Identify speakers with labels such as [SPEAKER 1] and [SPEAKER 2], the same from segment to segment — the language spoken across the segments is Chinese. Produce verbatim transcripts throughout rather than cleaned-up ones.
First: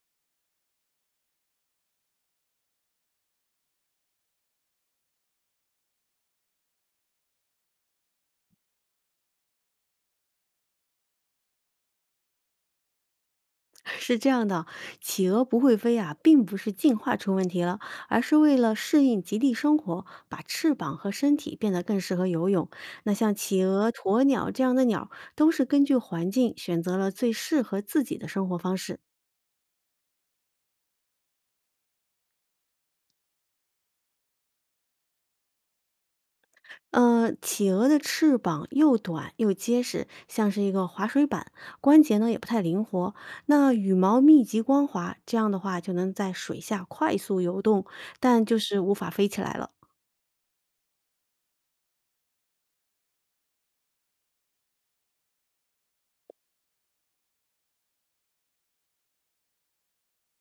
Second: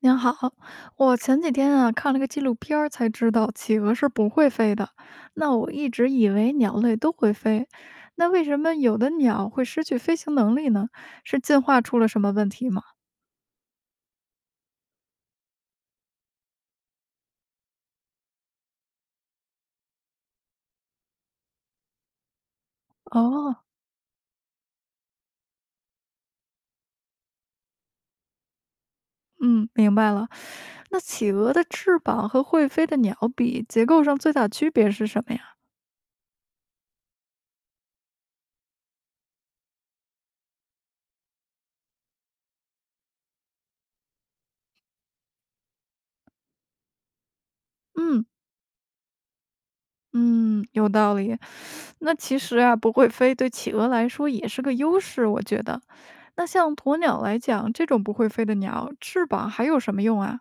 [SPEAKER 1] 您好，我前几天啊看了个纪录片儿才知道企鹅是不会飞的。那我一直以为鸟类都会飞，那为什么有的鸟会失去飞行能力呢？是进化出了什么问题吗？
[SPEAKER 2] 是这样的，企鹅不会飞啊，并不是进化出问题了，而是为了适应极地生活，把翅膀和身体变得更适合游泳。那像
[SPEAKER 1] 哦，
[SPEAKER 2] 企鹅、鸵鸟这样的鸟，都是根据环境选择了最适合自己的生活方式。
[SPEAKER 1] 嗯，明白了。那企鹅的翅膀和会飞的鸟比，结构上最大区别是什么呀？
[SPEAKER 2] 呃，企鹅的翅膀又短又结实，像是一个滑水板，关节呢也不太灵活。那羽毛密集光滑，这样的话就能在水下快速游动，
[SPEAKER 1] 嗯。
[SPEAKER 2] 但就是无法飞起来了。
[SPEAKER 1] 嗯，有道理。那其实啊，不会飞对企鹅来说也是个优势，我觉得。那像鸵鸟来讲，这种不会飞的鸟，翅膀还有什么用啊？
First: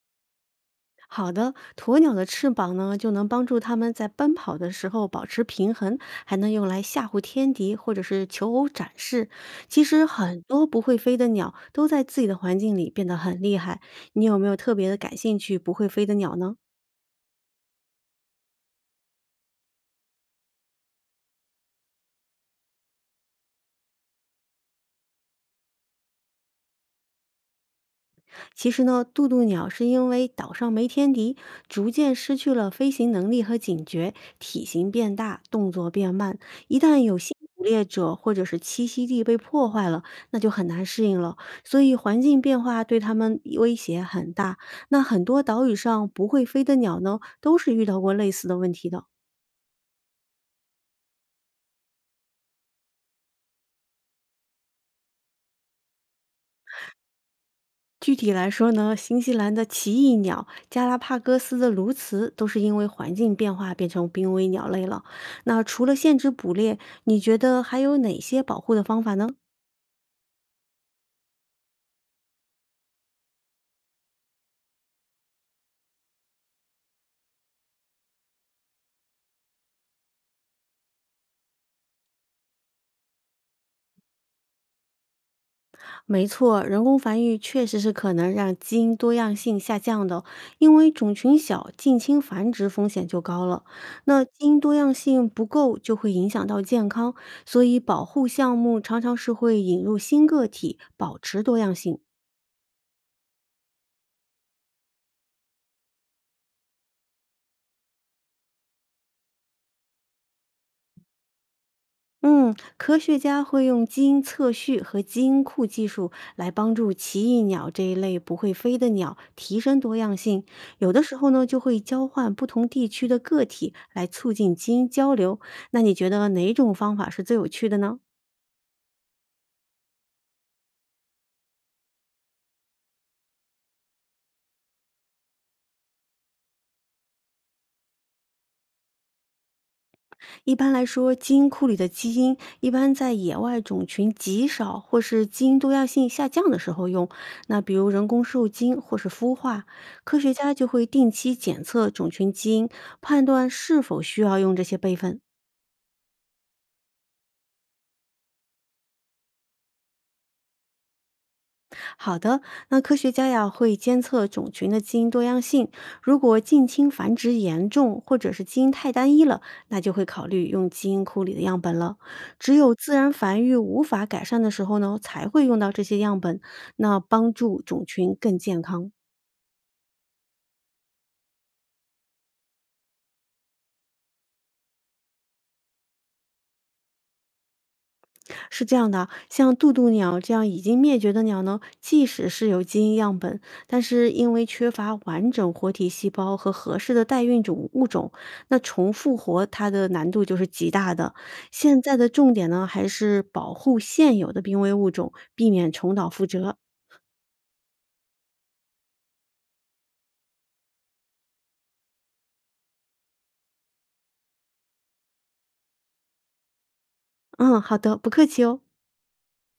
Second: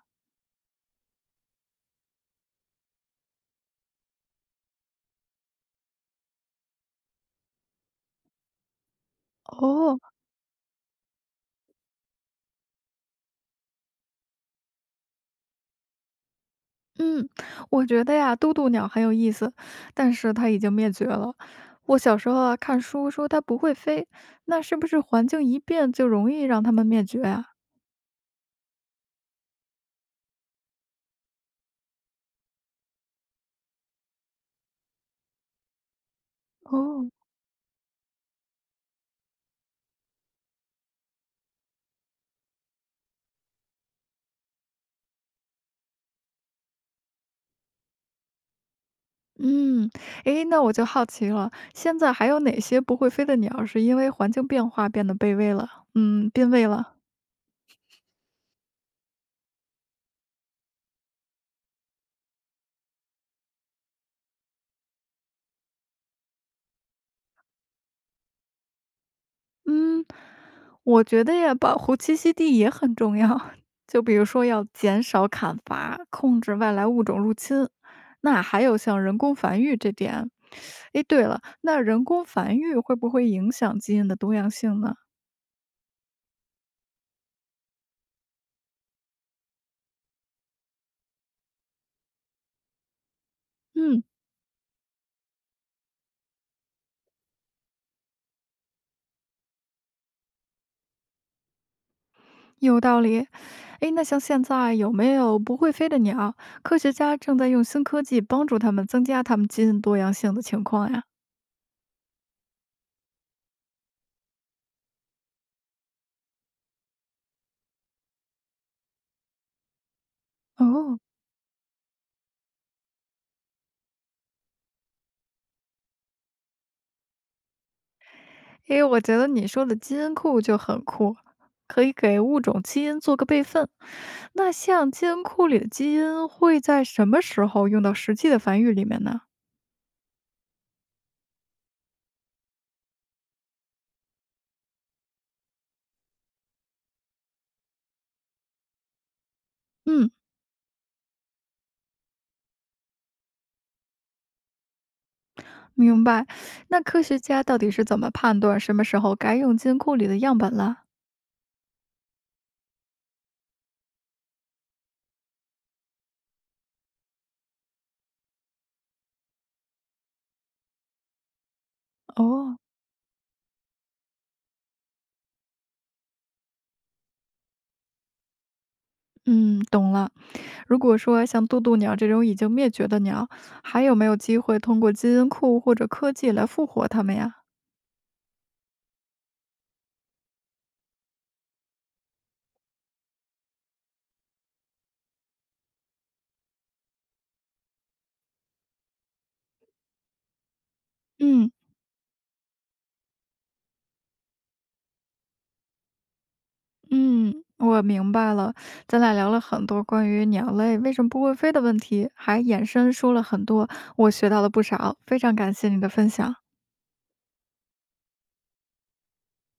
[SPEAKER 2] 好的，鸵鸟的翅膀呢，就能帮助它们在奔跑的时候保持平衡，还能用来吓唬天敌或者是求偶展示。其
[SPEAKER 1] 哦，
[SPEAKER 2] 实很多不会飞的鸟都在自己的环境里变得很厉害。你有没有特别的感兴趣不会飞的鸟呢？
[SPEAKER 1] 嗯，我觉得呀，渡渡鸟很有意思，但是它已经灭绝了。我小时候啊，看书说它不会飞，那是不是环境一变就容易让它们灭绝啊？
[SPEAKER 2] 其实呢，渡渡鸟是因为岛上没天敌，逐渐失去了飞行能力和警觉，体型变大，动作变慢。一旦
[SPEAKER 1] 哦，
[SPEAKER 2] 有新捕猎者或者是栖息地被破坏了，那就很难适应了。所以环境变化对它们威胁很大。那很多岛屿上不会飞的鸟呢，都是遇到过类似的问题的。
[SPEAKER 1] 嗯，诶，那我就好奇了，现在还有哪些不会飞的鸟是因为环境变化变得卑微了？嗯，变味了。
[SPEAKER 2] 具体来说呢，新西兰的奇异鸟、加拉帕戈斯的鸬鹚都是因为环境变化变成濒危鸟类了。那除了限制捕猎，你觉得还有哪些保护的方法呢？
[SPEAKER 1] 嗯，我觉得呀，保护栖息地也很重要，就比如说要减少砍伐，控制外来物种入侵。那还有像人工繁育这点，诶，对了，那人工繁育会不会影响基因的多样性呢？
[SPEAKER 2] 没错，人工繁育确实是可能让基因多样性下降的，因为种群小，近亲繁殖风险就高了。
[SPEAKER 1] 嗯，
[SPEAKER 2] 那基因多样性不够就会影响到健康，所以保护项目常常是会引入新个体，保持多样性。
[SPEAKER 1] 有道理。诶，那像现在有没有不会飞的鸟？科学家正在用新科技帮助他们增加他们基因多样性的情况呀。
[SPEAKER 2] 嗯，科学家会用基因测序和基因库技术来帮助奇异鸟这一类不会飞的鸟提升多样性。有
[SPEAKER 1] 哦，
[SPEAKER 2] 的时候呢，就会交换不同地区的个体来促进基因交流。那你觉得哪种方法是最有趣的呢？
[SPEAKER 1] 诶，我觉得你说的基因库就很酷，可以给物种基因做个备份。那像基因库里的基因会在什么时候用到实际的繁育里面呢？
[SPEAKER 2] 一般来说，基因库里的基因一般在野外种群极少或是基因多样性下降的时候用。那比如人工受精或是孵化，
[SPEAKER 1] 嗯，
[SPEAKER 2] 科学家就会定期检测种群基因，判断是否需要用这些备份。
[SPEAKER 1] 明白。那科学家到底是怎么判断什么时候该用基因库里的样本了？
[SPEAKER 2] 好的，那科学家呀会监测种群的基因多样性，如果近亲繁殖严重，或者是基因太单一了，那就会考虑用基因库里的样本了。只
[SPEAKER 1] 哦，
[SPEAKER 2] 有自然繁育无法改善的时候呢，才会用到这些样本，那帮助种群更健康。
[SPEAKER 1] 嗯，懂了。如果说像渡渡鸟这种已经灭绝的鸟，还有没有机会通过基因库或者科技来复活它们呀？
[SPEAKER 2] 是这样的，像渡渡鸟这样已经灭绝的鸟呢，即使是有基因样本，但是因为缺乏完整活体细胞和合适的代孕种物种，那重复活它的难度就是极大的。
[SPEAKER 1] 嗯，
[SPEAKER 2] 现在的重点呢，还是保护现有的濒危物种，避免重蹈覆辙。
[SPEAKER 1] 嗯，我明白了。咱俩聊了很多关于鸟类为什么不会飞的问题，还衍生说了很多，我学到了不少。非常感谢你的分享。
[SPEAKER 2] 嗯，好的，不客气哦。